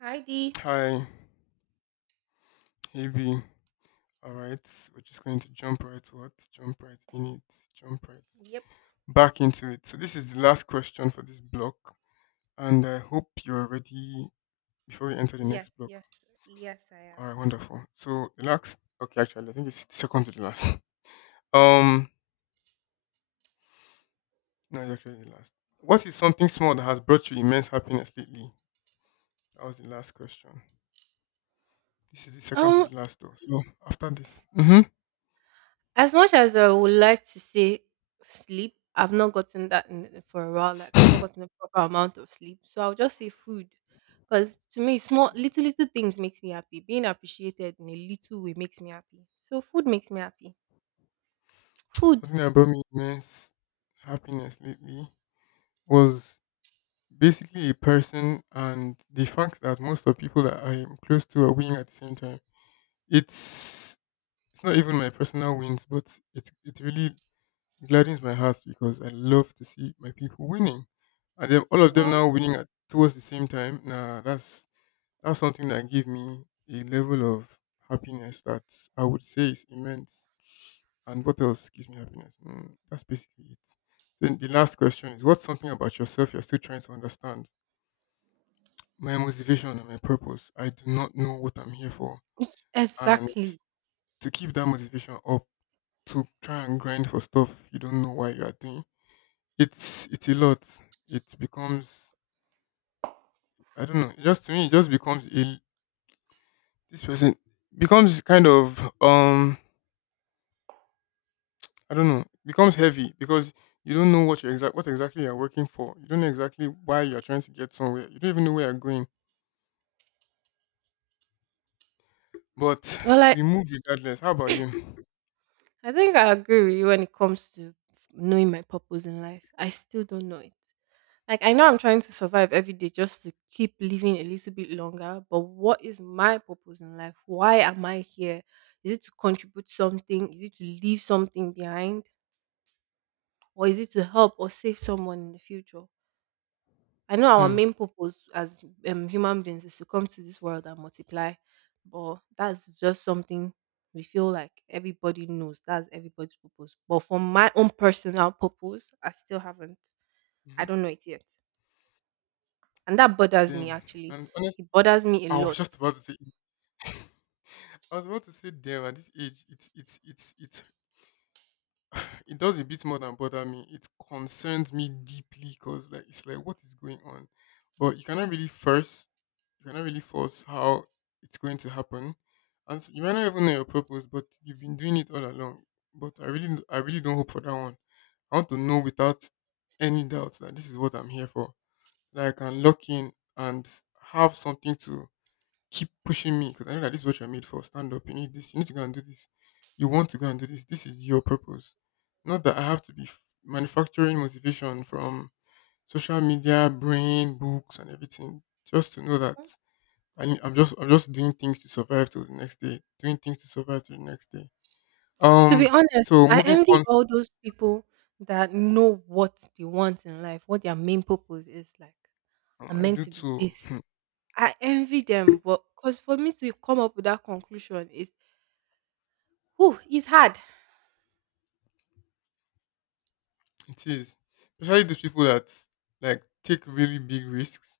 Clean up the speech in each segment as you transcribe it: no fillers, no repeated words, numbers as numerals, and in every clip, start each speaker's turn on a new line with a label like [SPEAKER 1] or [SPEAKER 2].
[SPEAKER 1] Heidi.
[SPEAKER 2] Hi, hey B. All right, we're just going to jump right what? Jump right in it. Jump right
[SPEAKER 1] Yep.
[SPEAKER 2] back into it. So this is the last question for this block, and I hope you're ready before we enter the
[SPEAKER 1] Yes,
[SPEAKER 2] next block.
[SPEAKER 1] yes, yes, I
[SPEAKER 2] All
[SPEAKER 1] am.
[SPEAKER 2] right, wonderful. So the last, okay, actually, I think it's second to the last. Um, no, it's actually the last. What is something small that has brought you immense happiness lately? That was the last question. This is the second to
[SPEAKER 1] Um,
[SPEAKER 2] the last, though. So after this,
[SPEAKER 1] as much as I would like to say sleep, I've not gotten that in, for a while. Like I've not gotten the proper amount of sleep, so I'll just say food, because to me, small little things makes me happy. Being appreciated in a little way makes me happy. So food makes me happy. Food.
[SPEAKER 2] something that brought me immense happiness lately was basically a person, and the fact that most of the people that I am close to are winning at the same time. It's it's not even my personal wins, but it really gladdens my heart because I love to see my people winning. And then all of them
[SPEAKER 1] Aw.
[SPEAKER 2] now winning at towards the same time. Nah, that's something that gave me a level of happiness that I would say is immense. And what else gives me happiness? That's basically it. So the last question is, what's something about yourself you're still trying to understand? My motivation and my purpose. I do not know what I'm here for. And
[SPEAKER 1] Exactly.
[SPEAKER 2] to keep that motivation up, to try and grind for stuff you don't know why you are doing, it's a lot. It becomes, I don't know. It just, to me, it just becomes a— this person becomes kind of I don't know, becomes heavy because you don't know what you exact what exactly you're working for. You don't know exactly why you're trying to get somewhere. You don't even know where you're going. But
[SPEAKER 1] Well, I
[SPEAKER 2] we move regardless. How about you?
[SPEAKER 1] I think I agree with you when it comes to knowing my purpose in life. I still don't know it. Like I know I'm trying to survive every day just to keep living a little bit longer, but what is my purpose in life? Why am I here? Is it to contribute something? Is it to leave something behind? Or is it to help or save someone in the future? I know our
[SPEAKER 2] Hmm.
[SPEAKER 1] main purpose as human beings is to come to this world and multiply, but that's just something we feel like everybody knows. That's everybody's purpose. But for my own personal purpose, I still haven't.
[SPEAKER 2] Mhm.
[SPEAKER 1] I don't know it yet. And that bothers me
[SPEAKER 2] Same.
[SPEAKER 1] actually.
[SPEAKER 2] And honestly,
[SPEAKER 1] It bothers me a
[SPEAKER 2] I was
[SPEAKER 1] lot.
[SPEAKER 2] just about to say, I was about to say, damn, at this age, it does a bit more than bother me. It concerns me deeply because, like, it's like, what is going on? But you cannot really force, you cannot really force how it's going to happen. And so you might not even know your purpose, but you've been doing it all along. But I really don't hope for that one. I want to know without any doubt that this is what I'm here for, that I can lock in and have something to keep pushing me, because I know that this is what you're made for. Stand up. You need this. You need to go and do this. You want to go and do this. This is your purpose. Not that I have to be manufacturing motivation from social media, brain, books, and everything. Just to know that I'm just, doing things to survive till the next day. Doing things to survive till the next day.
[SPEAKER 1] To be
[SPEAKER 2] Um.
[SPEAKER 1] honest,
[SPEAKER 2] So
[SPEAKER 1] I
[SPEAKER 2] moving
[SPEAKER 1] envy
[SPEAKER 2] on,
[SPEAKER 1] all those people that know what they want in life, what their main purpose is like. I'm
[SPEAKER 2] I
[SPEAKER 1] meant
[SPEAKER 2] do
[SPEAKER 1] to be
[SPEAKER 2] too.
[SPEAKER 1] this. I envy them, but because for me to come up with that conclusion is whew, it's hard.
[SPEAKER 2] It is, especially those people that like take really big risks.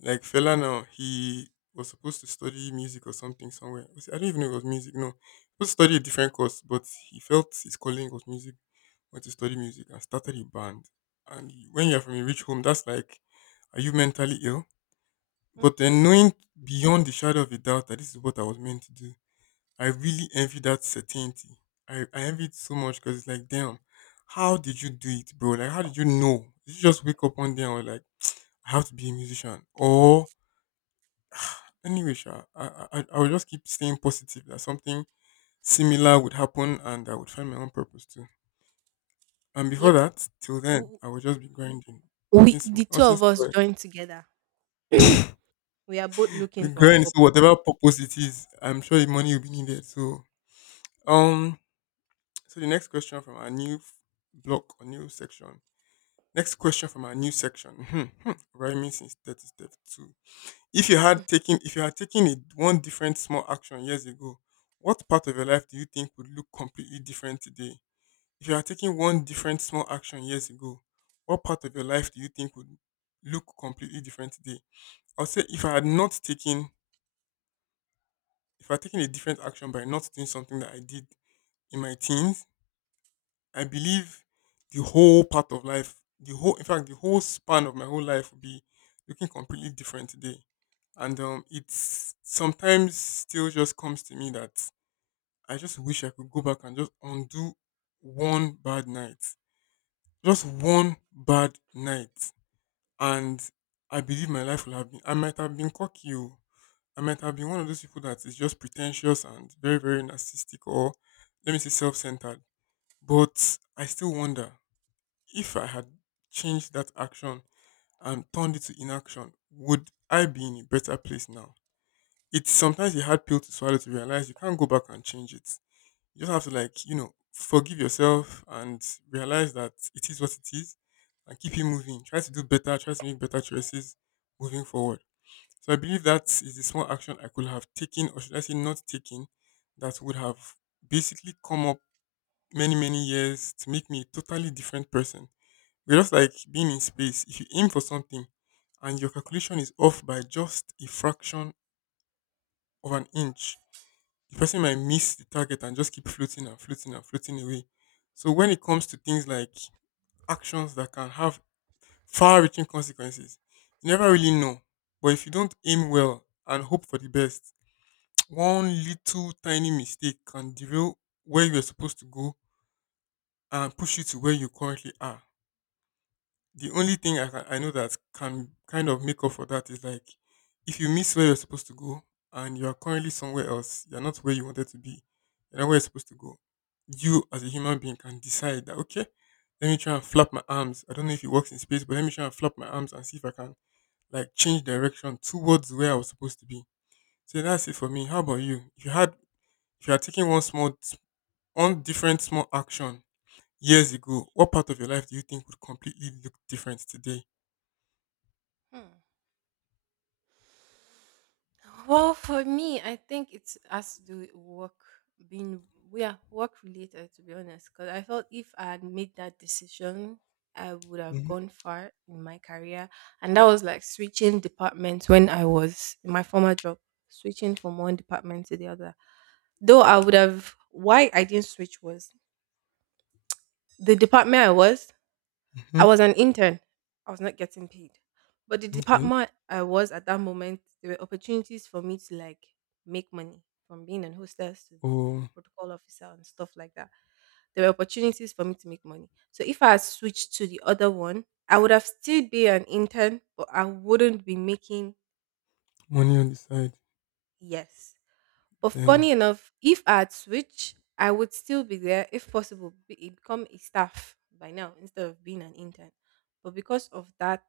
[SPEAKER 2] Like Fela now, he was supposed to study music or something somewhere. I don't even know if it was music. No, he was supposed to study a different course, but he felt his calling was music. Went to study music and started a band. And when you're from a rich home, that's like, are you mentally ill? But
[SPEAKER 1] Hmm.
[SPEAKER 2] then knowing beyond the shadow of a doubt that this is what I was meant to do, I really envy that certainty. I envy it so much because it's like, damn, how did you do it, bro? Like, how did you know? Did you just wake up one day and were like, I have to be a musician? Or— anyway, sha, I will just keep staying positive that something similar would happen and I would find my own purpose too. And before
[SPEAKER 1] Yep.
[SPEAKER 2] that, till then,
[SPEAKER 1] W-
[SPEAKER 2] I will just be grinding.
[SPEAKER 1] We,
[SPEAKER 2] Nothing,
[SPEAKER 1] the two
[SPEAKER 2] nothing
[SPEAKER 1] of us
[SPEAKER 2] spoiled.
[SPEAKER 1] joined together. We are both
[SPEAKER 2] We
[SPEAKER 1] looking for our
[SPEAKER 2] grind, so
[SPEAKER 1] purpose.
[SPEAKER 2] whatever purpose it is, I'm sure the money will be needed. So, um, so the next question from our new block or new section. Next question from our new section. Rhyming since 30 step two. If you had taken, a one different small action years ago, what part of your life do you think would look completely different today? If you had taken one different small action years ago, what part of your life do you think would look completely different today? I'll say if I had not taken, if I had taken a different action by not doing something that I did in my teens, I believe the whole part of life, the whole, in fact, the whole span of my whole life will be looking completely different today. And it's sometimes still just comes to me that I just wish I could go back and just undo one bad night, just one bad night, and I believe my life will have been— I might have been cocky. Oh. I might have been one of those people that is just pretentious and very, very narcissistic, or let me say self-centered. But I still wonder, if I had changed that action and turned it to inaction, would I be in a better place now? It's sometimes a hard pill to swallow to realize you can't go back and change it. You just have to, like, you know, forgive yourself and realize that it is what it is, and keep it moving. Try to do better, try to make better choices moving forward. So I believe that is the small action I could have taken, or should I say not taken, that would have basically come up many, many years to make me a totally different person. We just, like, being in space. If you aim for something and your calculation is off by just a fraction of an inch, the person might miss the target and just keep floating and floating and floating away. So when it comes to things like actions that can have far-reaching consequences, you never really know. But if you don't aim well and hope for the best, one little tiny mistake can derail where you are supposed to go and push you to where you currently are. The only thing I know that can kind of make up for that is, like, if you miss where you're supposed to go and you are currently somewhere else, you're not where you wanted to be, you're not where you're supposed to go. You as a human being can decide that, okay, let me try and flap my arms. I don't know if it works in space, but let me try and flap my arms and see if I can like change direction towards where I was supposed to be. So that's it for me. How about you? If you had taken one different small action years ago, what part of your life do you think would completely look different today?
[SPEAKER 1] Hmm. Well, for me, I think it's has to do with work being yeah, work related to be honest. Because I felt if I had made that decision, I would have gone far in my career. And that was like switching departments when I was in my former job, switching from one department to the other. Though I would have why I didn't switch was the department I was, I
[SPEAKER 2] Mhm.
[SPEAKER 1] was an intern. I was not getting paid. But the
[SPEAKER 2] Okay.
[SPEAKER 1] department I was at that moment, there were opportunities for me to like make money from being an hostess to a
[SPEAKER 2] Or
[SPEAKER 1] protocol officer and stuff like that. There were opportunities for me to make money. So if I had switched to the other one, I would have still be an intern, but I wouldn't be making.
[SPEAKER 2] money on the side.
[SPEAKER 1] Yes. But funny
[SPEAKER 2] Damn.
[SPEAKER 1] enough, if I had switched, I would still be there, if possible, be, eh, become a staff by now instead of being an intern. But because of that,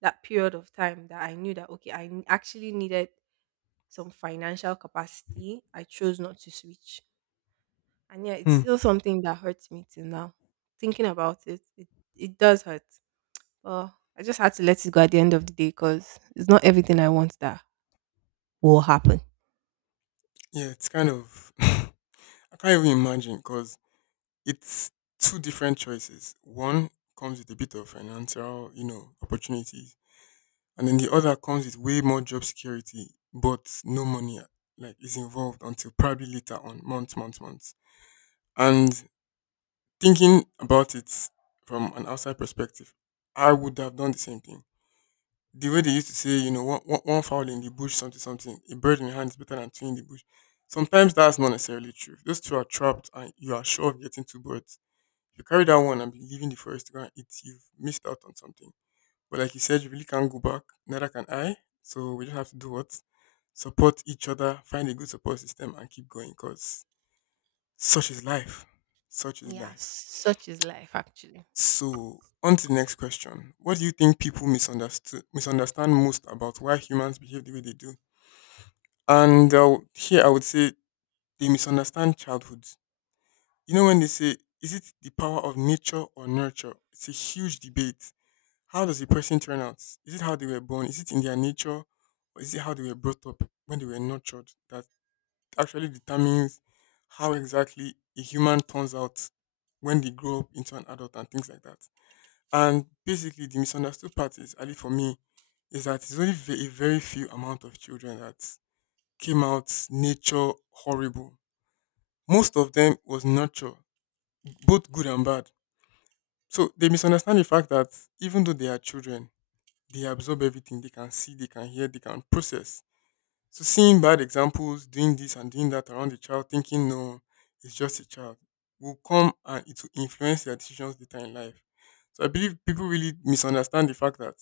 [SPEAKER 1] that period of time that I knew that okay, actually needed some financial capacity, I chose not to switch. And yeah, it's
[SPEAKER 2] Hmm.
[SPEAKER 1] still something that hurts me till now. Thinking about it, it, it does hurt. But I just had to let it go at the end of the day because it's not everything I want that will happen.
[SPEAKER 2] Yeah, it's kind of— I can't even imagine, because it's two different choices. One comes with a bit of financial, you know, opportunities, and then the other comes with way more job security, but no money, like is involved until probably later on, months, months, months. And thinking about it from an outside perspective, I would have done the same thing. The way they used to say, you know, one fowl in the bush, something, something, a bird in your hand is better than two in the bush. Sometimes that's not necessarily true. If those two are trapped and you are sure of getting two birds, if you carry that one and be leaving the forest to go and eat, you've missed out on something. But like you said, you really can't go back, neither can I. So we just have to do what? Support each other, find a good support system, and keep going, because such is life. Such is
[SPEAKER 1] Yeah,
[SPEAKER 2] life.
[SPEAKER 1] such is life actually.
[SPEAKER 2] So, on to the next question. What do you think people misunderstand most about why humans behave the way they do? And here I would say they misunderstand childhood. You know, when they say, is it the power of nature or nurture? It's a huge debate. How does a person turn out? Is it how they were born? Is it in their nature? Or is it how they were brought up, when they were nurtured, that actually determines how exactly a human turns out when they grow up into an adult and things like that? And basically, the misunderstood part is, at least for me, is that it's only a very few amount of children that came out nature horrible. Most of them was nurture, both good and bad. So they misunderstand the fact that even though they are children, they absorb everything. They can see, they can hear, they can process. So seeing bad examples, doing this and doing that around the child, thinking no, it's just a child, will come and it will influence their decisions later in life. So I believe people really misunderstand the fact that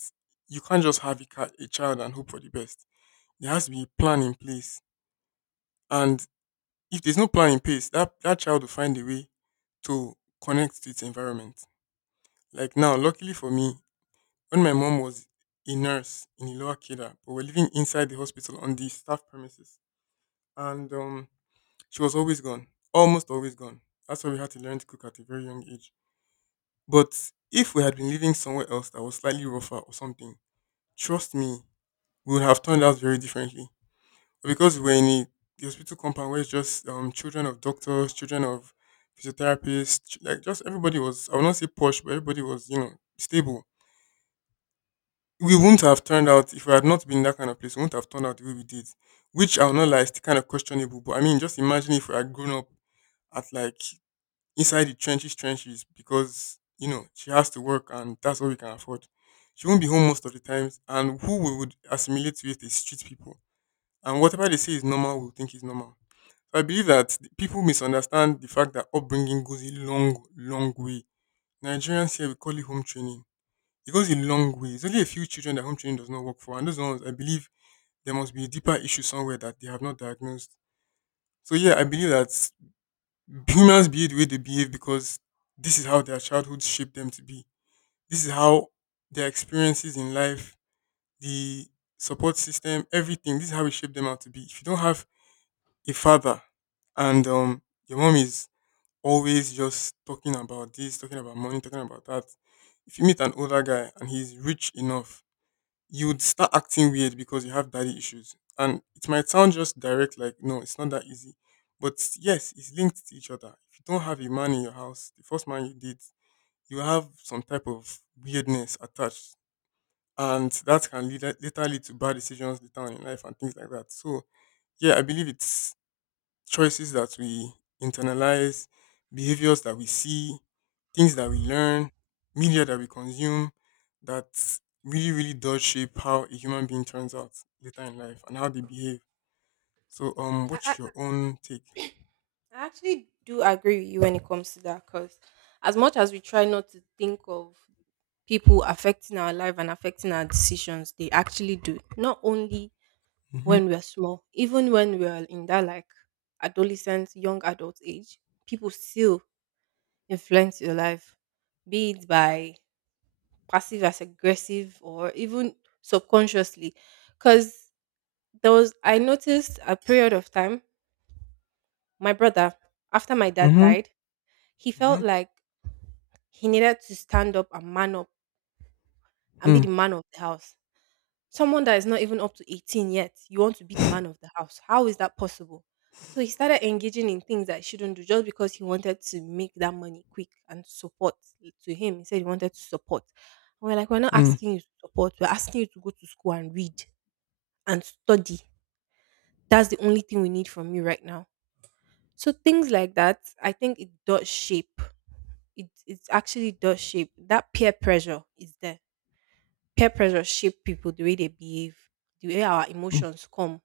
[SPEAKER 2] you can't just have a child and hope for the best. There has to be a plan in place. And if there's no plan in place, that child will find a way to connect to its environment. Like now, luckily for me, when my mom was a nurse in Iloa Keda, but we're living inside the hospital on the staff premises, and she was always gone, almost always gone. That's why we had to learn to cook at a very young age. But if we had been living somewhere else that was slightly rougher or something, trust me, we would have turned out very differently, because we were in the hospital compound where it's just children of doctors, children of physiotherapists, like just everybody was, I will not say posh, but everybody was, you know, stable. We wouldn't have turned out, if we had not been in that kind of place, we wouldn't have turned out the way we did, which I will not lie, is still kind of questionable. But I mean, just imagine if we had grown up at like inside the trenches, trenches, because, you know, she has to work and that's all we can afford. She won't be home most of the times, and who we would assimilate with is street people. And whatever they say is normal, we would think is normal. I believe that people misunderstand the fact that upbringing goes a long, long way. Nigerians here, we call it home training. It goes a long way. It's only a few children that home training does not work for. And those ones, I believe there must be a deeper issue somewhere that they have not diagnosed. So, yeah, I believe that humans behave the way they behave because this is how their childhood shaped them to be. This is how their experiences in life, the support system, everything, this is how it shaped them out to be. If you don't have a father and your mom is always just talking about this, talking about money, talking about that. If you meet an older guy and he's rich enough, you would start acting weird because you have daddy issues. And it might sound just direct, like, no, it's not that easy. But yes, it's linked to each other. If you don't have a man in your house, the first man you date, you have some type of weirdness attached. And that can lead, later lead to bad decisions later on in life and things like that. So, yeah, I believe it's choices that we internalize, behaviors that we see, things that we learn, media that we consume that really, really does shape how a human being turns out later in life and how they behave. So,
[SPEAKER 1] I,
[SPEAKER 2] what's
[SPEAKER 1] I
[SPEAKER 2] your own take?
[SPEAKER 1] I actually do agree with you when it comes to that because as much as we try not to think of people affecting our life and affecting our decisions, they actually do. Not only
[SPEAKER 2] Mm-hmm.
[SPEAKER 1] when we're small, even when we're in that like adolescent, young adult age, people still influence your life, be it by passive as aggressive or even subconsciously. Because there was, I noticed a period of time. My brother, after my dad
[SPEAKER 2] Mm-hmm.
[SPEAKER 1] died, he
[SPEAKER 2] Mm-hmm.
[SPEAKER 1] felt like he needed to stand up and man up and be
[SPEAKER 2] Mm.
[SPEAKER 1] the man of the house. Someone that is not even up to 18 yet, you want to be the man of the house. How is that possible? So he started engaging in things that he shouldn't do just because he wanted to make that money quick and support to him. He said he wanted to support. And we're like, we're not
[SPEAKER 2] Mm.
[SPEAKER 1] asking you to support. We're asking you to go to school and read and study. That's the only thing we need from you right now. So things like that, I think it does shape, it actually does shape, that peer pressure is there. Peer pressure shape people the way they behave, the way our
[SPEAKER 2] Mm.
[SPEAKER 1] emotions come.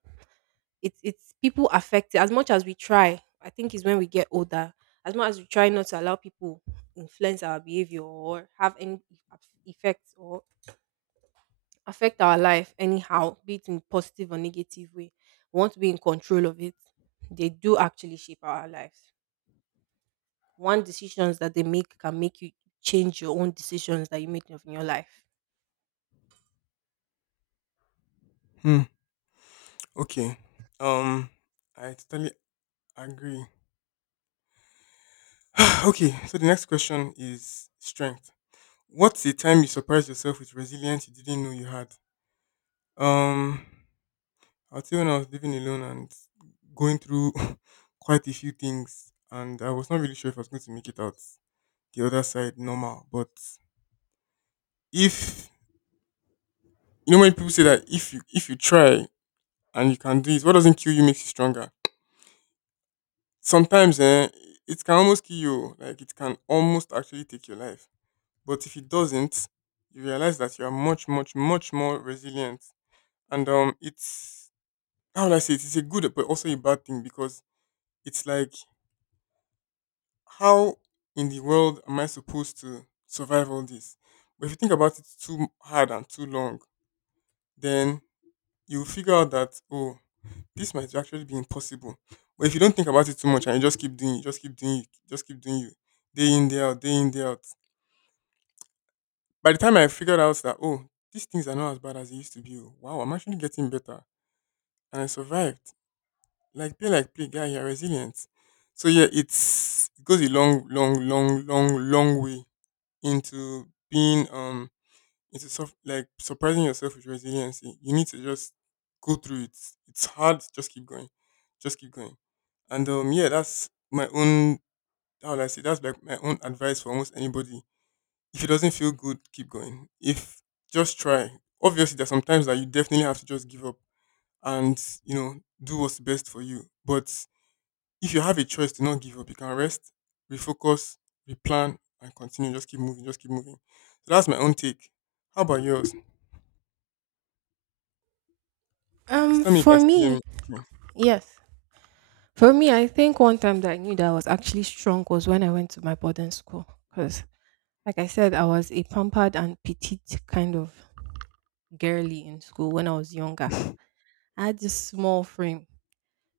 [SPEAKER 1] It's people affected as much as we try. I think is when we get older. As much as we try not to allow people influence our behavior or have any effects or affect our life anyhow, be it in positive or negative way, we want to be in control of it. They do actually shape our lives. One decisions that they make can make you change your own decisions that you make of in your life.
[SPEAKER 2] Mm. Okay. Um, I totally agree. Okay, so the next question is strength. What's the time you surprised yourself with resilience you didn't know you had? Um, I'd say when I was living alone and going through quite a few things, and I was not really sure if I was going to make it out the other side normal. But if you know when people say that if you try and you can do it, what doesn't kill you makes you stronger. Sometimes it can almost kill you, like it can almost actually take your life. But if it doesn't, you realize that you are much more resilient, and it's how would I say it? It's a good but also a bad thing because it's like how in the world am I supposed to survive all this? But if you think about it too hard and too long, then you'll figure out that, oh, this might actually be impossible. But if you don't think about it too much and you just keep doing it, just keep doing it, just keep doing you, day in, day out, day in, day out. By the time I figured out that, oh, these things are not as bad as they used to be, oh, wow, I'm actually getting better. And I survived. Like play, guy, you're resilient. So yeah, it's, it goes a long way into being into suff like surprising yourself with resiliency. You need to just go through it. It's hard. Just keep going. Just keep going. And yeah, that's my own, how would I say, that's like my own advice for almost anybody. If it doesn't feel good, keep going. If just try. Obviously, there's sometimes that you definitely have to just give up and you know do what's best for you. But if you have a choice to not give up, you can rest, refocus, replan, and continue. Just keep moving, just keep moving. So that's my own take. How about yours? Please tell me you can
[SPEAKER 1] For
[SPEAKER 2] still hear
[SPEAKER 1] me,
[SPEAKER 2] me. Okay.
[SPEAKER 1] yes. For me, I think one time that I knew that I was actually strong was when I went to my boarding school. Because, like I said, I was a pampered and petite kind of girly in school when I was younger. I had this small frame.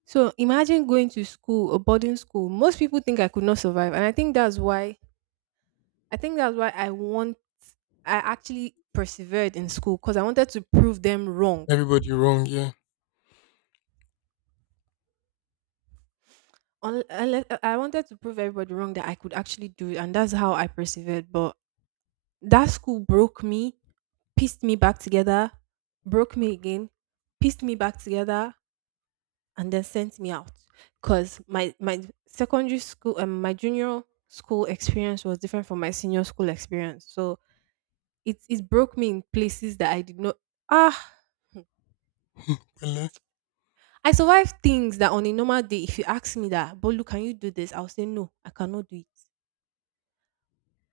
[SPEAKER 1] So imagine going to school, a boarding school. Most people think I could not survive. And I think that's why, I think that's why I want, I actually persevered in school because I wanted to prove them wrong,
[SPEAKER 2] Everybody wrong, yeah.
[SPEAKER 1] un- unless I wanted to prove everybody wrong that I could actually do it, and that's how I persevered. But that school broke me, pieced me back together, broke me again, pieced me back together, and then sent me out. Cause my secondary school my junior school experience was different from my senior school experience. So it broke me in places that I did not, ah.
[SPEAKER 2] Pele.
[SPEAKER 1] I survived things that on a normal day, if you ask me that, Bolu, can you do this? I'll say no, I cannot do it.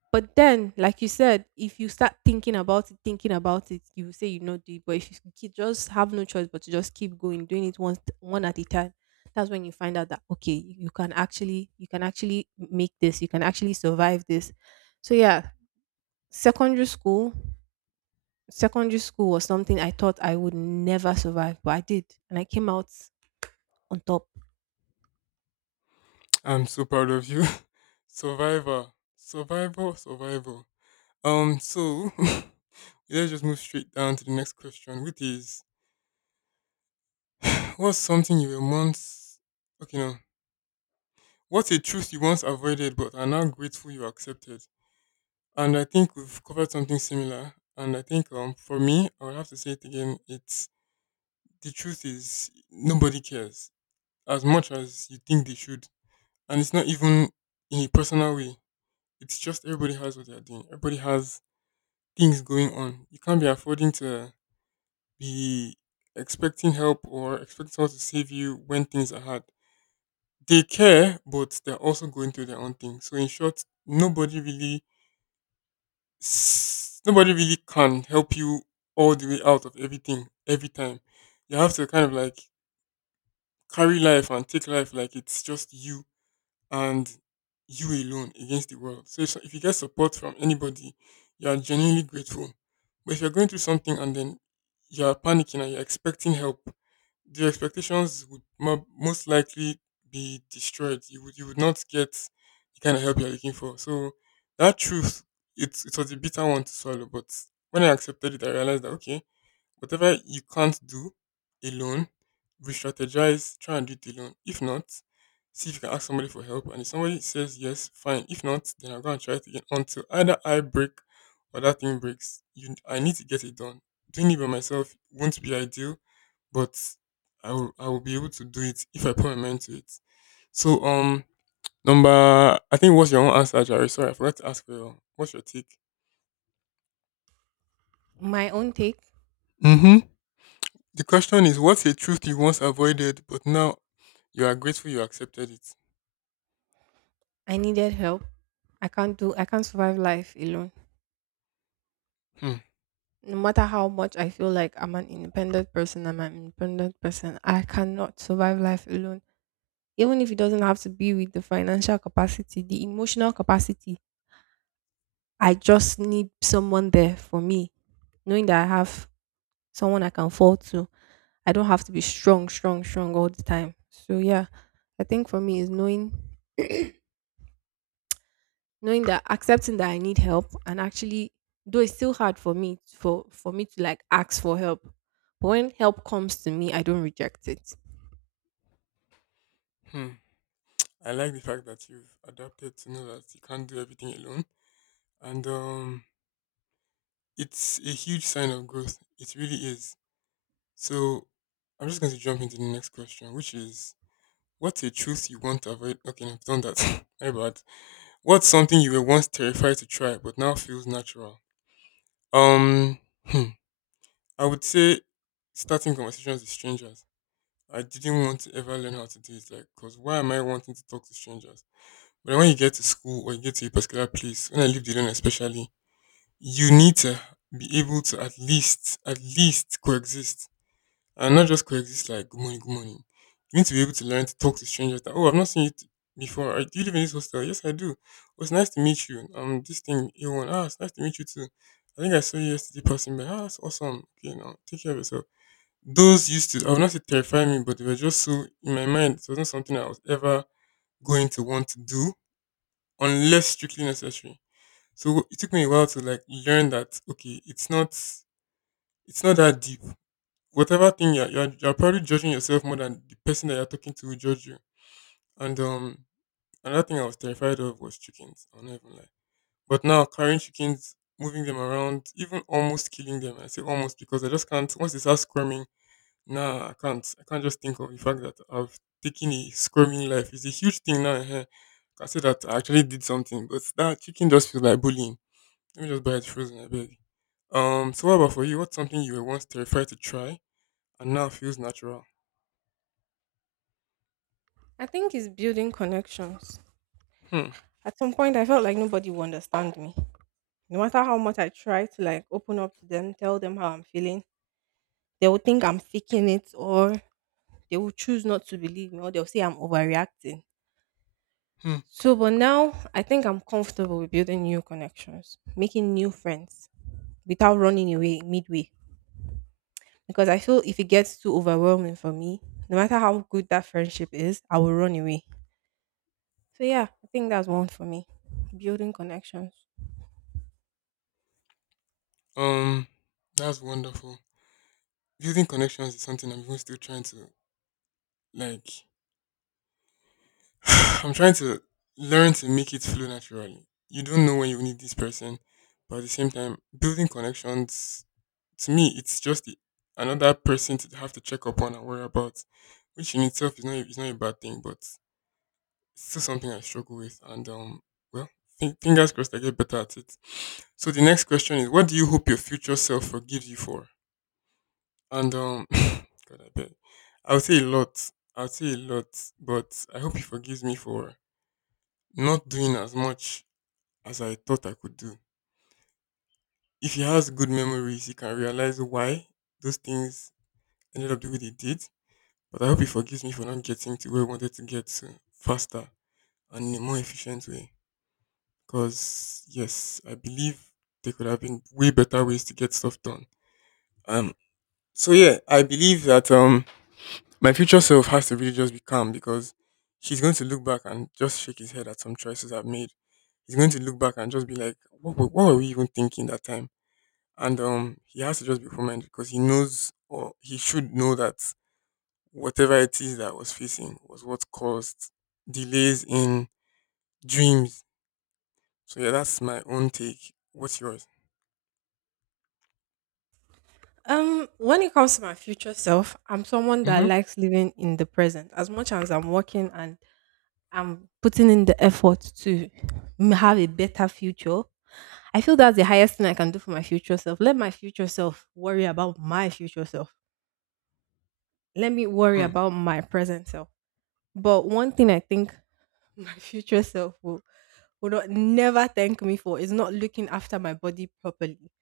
[SPEAKER 1] But then, like you said, if you start thinking about it, you say you not do it. But if you keep- just have no choice but to just keep going, doing it one at a time, that's when you find out that okay, you can actually, you can actually make this, you can actually survive this. So yeah, secondary school, secondary school was something I thought I would never survive, but I did, and I came out on top.
[SPEAKER 2] I'm so proud of you. Survivor. Survivor, survival. So let's just move straight down to the next question, which is what's something you were once okay no. What's a truth you once avoided but are now grateful you accepted? And I think we've covered something similar. And I think for me, I will have to say it again. It's the truth is nobody cares as much as you think they should, and it's not even in a personal way. It's just everybody has what they're doing. Everybody has things going on. You can't be affording to be expecting help or expecting someone to save you when things are hard. They care, but they're also going through their own thing. So in short, nobody really can help you all the way out of everything every time. You have to kind of like carry life and take life like it's just you and you alone against the world. So if you get support from anybody, you are genuinely grateful. But if you're going through something and then you're panicking and you're expecting help, the expectations would most likely be destroyed. You would not get the kind of help you're looking for. So that truth, it was a bitter one to swallow. But when I accepted it, I realized that okay, whatever you can't do alone, re-strategize, try and do it alone. If not, see if you can ask somebody for help. And if somebody says yes, fine. If not, then I am going to try it again until either I break or that thing breaks. You, I need to get it done. Doing it by myself won't be ideal but I will be able to do it if I put my mind to it. So number I think what's your own answer, Jerry? Sorry, I forgot to ask for your, what's your take?
[SPEAKER 1] My own take,
[SPEAKER 2] Mm-hmm. The question is what's a truth you once avoided but now you are grateful you accepted it?
[SPEAKER 1] I needed help. I can't survive life alone.
[SPEAKER 2] Hmm.
[SPEAKER 1] No matter how much I feel like I'm an independent person, I cannot survive life alone. Even if it doesn't have to be with the financial capacity, the emotional capacity, I just need someone there for me, knowing that I have someone I can fall to. I don't have to be strong all the time. So, yeah, I think for me is knowing that, accepting that I need help, and actually though it's still hard for me for me to like ask for help. But when help comes to me, I don't reject it.
[SPEAKER 2] Hmm. I like the fact that you've adapted to know that you can't do everything alone. And it's a huge sign of growth. It really is. So I'm just going to jump into the next question, which is what's a truth you want to avoid? Okay, no, I've done that. My bad. What's something you were once terrified to try but now feels natural? Um, hmm, I would say starting conversations with strangers. I didn't want to ever learn how to do it, like, cause why am I wanting to talk to strangers? But then when you get to school or you get to a particular place, when I lived alone especially, you need to be able to at least coexist and not just coexist like good morning, good morning. You need to be able to learn to talk to strangers that oh I've not seen you t- before. I, do you live in this hostel? Yes I do. Oh, it's nice to meet you. This thing A1. Ah, it's nice to meet you too. I think I saw you yesterday passing by. Ah, that's awesome. Okay now take care of yourself. Those used to, I would not say terrify me, but they were just so in my mind it wasn't something I was ever going to want to do unless strictly necessary. So it took me a while to like learn that okay, it's not, it's not that deep, whatever thing you're probably judging yourself more than the person that you're talking to will judge you. And another thing I was terrified of was chickens. I'll not even lie. But now carrying chickens, moving them around, even almost killing them. I say almost because I just can't. Once they start squirming, nah, I can't. I can't just think of the fact that I've taken a squirming life. It's a huge thing now. Eh. I can say that I actually did something, but that chicken just feels like bullying. Let me just buy it frozen, I beg. So what about for you? What's something you were once terrified to try and now feels natural?
[SPEAKER 1] I think it's building connections.
[SPEAKER 2] Hmm.
[SPEAKER 1] At some point, I felt like nobody would understand me. No matter how much I try to like open up to them, tell them how I'm feeling, they will think I'm faking it, or they will choose not to believe me, or they'll say I'm overreacting.
[SPEAKER 2] Hmm.
[SPEAKER 1] So, but now I think I'm comfortable with building new connections, making new friends without running away midway. Because I feel if it gets too overwhelming for me, no matter how good that friendship is, I will run away. So yeah, I think that's one for me. Building connections.
[SPEAKER 2] Um, that's wonderful. Building connections is something I'm even still trying to like. I'm trying to learn to make it flow naturally. You don't know when you need this person, but at the same time, building connections to me, it's just the, another person to have to check up on and worry about, which in itself is not a bad thing, but it's still something I struggle with. Well, fingers crossed, I get better at it. So the next question is, what do you hope your future self forgives you for? And God, I beg, I would say a lot. I would say a lot, but I hope he forgives me for not doing as much as I thought I could do. If he has good memories, he can realize why those things ended up the way they did. But I hope he forgives me for not getting to where I wanted to get to faster and in a more efficient way. Because, yes, I believe there could have been way better ways to get stuff done. Um, yeah, I believe that my future self has to really just be calm because he's going to look back and just shake his head at some choices I've made. He's going to look back and just be like, what, what were we even thinking that time? And he has to just be open because he knows or he should know that whatever it is that I was facing was what caused delays in dreams. So yeah, that's my own take. What's yours?
[SPEAKER 1] When it comes to my future self, I'm someone that
[SPEAKER 2] Mm-hmm.
[SPEAKER 1] likes living in the present. As much as I'm working and I'm putting in the effort to have a better future, I feel that's the highest thing I can do for my future self. Let my future self worry about my future self. Let me worry about my present self. But one thing I think my future self will would not never thank me for is not looking after my body properly.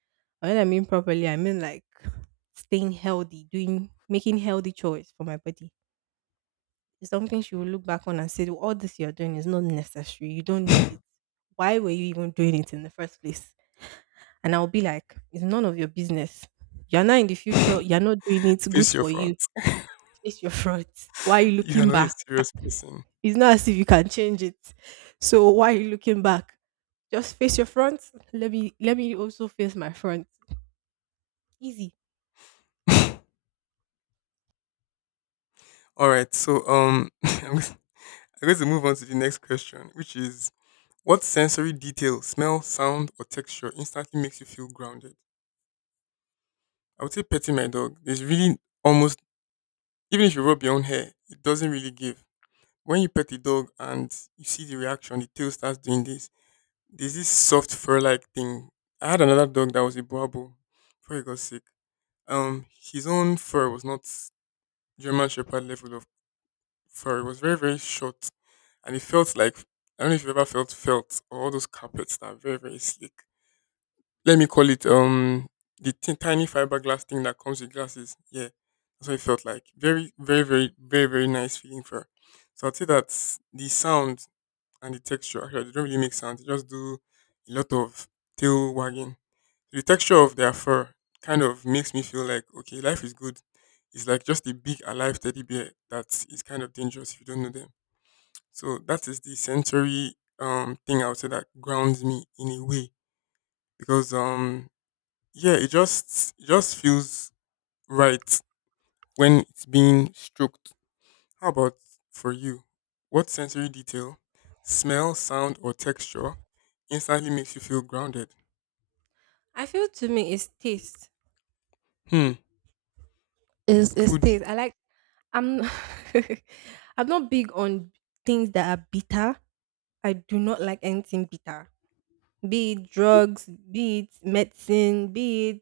[SPEAKER 1] And when I mean properly, I mean like staying healthy, doing making healthy choice for my body. It's something she will look back on and say, well, all this you're doing is not necessary. You don't need it. Why were you even doing it in the first place? And I'll be like, it's none of your business. You're not in the future. You're not doing it. Good
[SPEAKER 2] Face your
[SPEAKER 1] for
[SPEAKER 2] front.
[SPEAKER 1] you. Face your frauds. Why are you
[SPEAKER 2] You are
[SPEAKER 1] looking
[SPEAKER 2] not a
[SPEAKER 1] back?
[SPEAKER 2] serious person.
[SPEAKER 1] It's not as if you can change it. So why are you looking back? Just face your front. Let me also face my front. Easy.
[SPEAKER 2] All right, I'm going to move on to the next question, which is what sensory detail, smell, sound, or texture instantly makes you feel grounded? I would say petting my dog. There's really almost, even if you rub your own hair, it doesn't really give. When you pet the dog and you see the reaction, the tail starts doing this. There's this soft fur like thing. I had another dog that was a boabo before he got sick. Um, his own fur was not German Shepherd level of fur. It was very, very short and it felt like I don't know if you've ever felt or all those carpets that are very very slick. Let me call it the thin tiny fiberglass thing that comes with glasses. Yeah, that's what it felt like. Very very very very very nice feeling for. So I'd say that the sound and the texture actually they don't really make sound. They just do a lot of tail wagging. The texture of their fur kind of makes me feel like okay, life is good. It's like just a big alive teddy bear that is kind of dangerous if you don't know them. So that is the sensory thing I would say that grounds me in a way because yeah it just feels right when it's being stroked. How about for you? What sensory detail, smell, sound, or texture instantly makes you feel grounded?
[SPEAKER 1] I feel to me it's taste.
[SPEAKER 2] Hmm.
[SPEAKER 1] It's
[SPEAKER 2] Foodie.
[SPEAKER 1] taste. I like, I'm, I'm not big on things that are bitter. I do not like anything bitter. Be it drugs, be it medicine, be it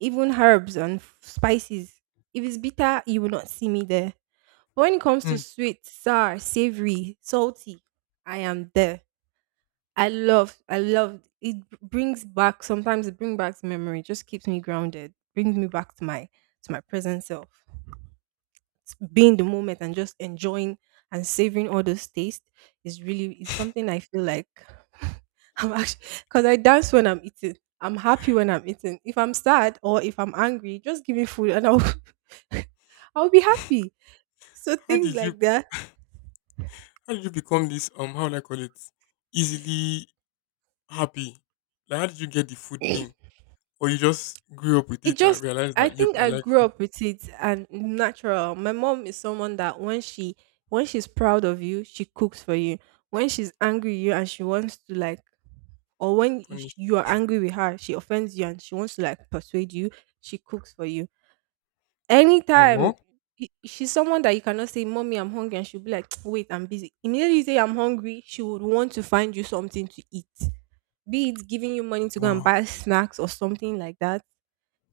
[SPEAKER 1] even herbs and spices. If it's bitter, you will not see me there. But when it comes to
[SPEAKER 2] Hmm.
[SPEAKER 1] sweet, sour, savory, salty, I am there. I love. It brings back, sometimes it brings back memory. Just keeps me grounded. Brings me back to my, to my present self. Being in the moment and just enjoying and savoring all those tastes is really is something I feel like. I'm actually, because I dance when I'm eating. I'm happy when I'm eating. If I'm sad or if I'm angry, just give me food and I'll, I'll be happy. So
[SPEAKER 2] How
[SPEAKER 1] things
[SPEAKER 2] did you
[SPEAKER 1] like that.
[SPEAKER 2] how did you become this how would I call it easily happy? Like how did you get the food thing? Or you just grew up with
[SPEAKER 1] It
[SPEAKER 2] it and
[SPEAKER 1] just,
[SPEAKER 2] realized
[SPEAKER 1] I
[SPEAKER 2] that yep
[SPEAKER 1] think
[SPEAKER 2] I
[SPEAKER 1] I
[SPEAKER 2] like
[SPEAKER 1] grew
[SPEAKER 2] food.
[SPEAKER 1] up with it and natural. My mom is someone that when she's proud of you, she cooks for you. When she's angry with you and she wants to like, or when you are angry with her, she offends you and she wants to like persuade you, she cooks for you. Anytime
[SPEAKER 2] Oh,
[SPEAKER 1] she's someone that you cannot say, Mommy, I'm hungry, and she'll be like, wait, I'm busy. Immediately you say, I'm hungry, she would want to find you something to eat, be it giving you money to go and
[SPEAKER 2] wow.
[SPEAKER 1] buy snacks or something like that.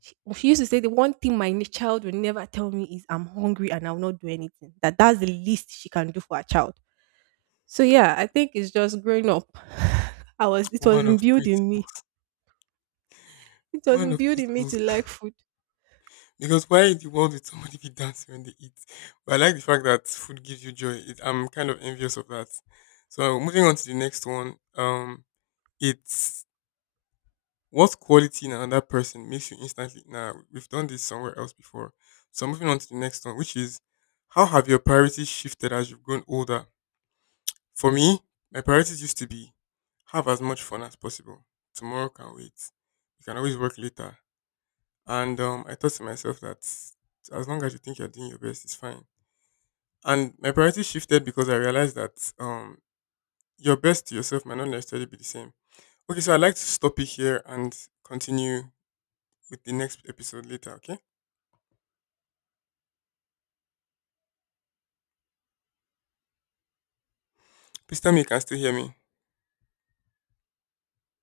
[SPEAKER 1] She used to say the one thing my child will never tell me is I'm hungry and I will not do anything. That, that's the least she can do for her child. So yeah, I think it's just growing up. I was, it was
[SPEAKER 2] Woman of
[SPEAKER 1] imbued in me.
[SPEAKER 2] principles.
[SPEAKER 1] It was
[SPEAKER 2] Woman of
[SPEAKER 1] imbued in me
[SPEAKER 2] principles.
[SPEAKER 1] to like food.
[SPEAKER 2] Because why in the world would somebody be dancing when they eat? But I like the fact that food gives you joy. It, I'm kind of envious of that. So moving on to the next one. It's what quality in another person makes you instantly. Now we've done this somewhere else before. So moving on to the next one, which is how have your priorities shifted as you've grown older? For me, my priorities used to be have as much fun as possible. Tomorrow can wait. You can always work later. And I thought to myself that as long as you think you're doing your best, it's fine. And my priorities shifted because I realized that your best to yourself might not necessarily be the same. Okay, so I'd like to stop it here and continue with the next episode later, okay? Please tell me you can still hear me.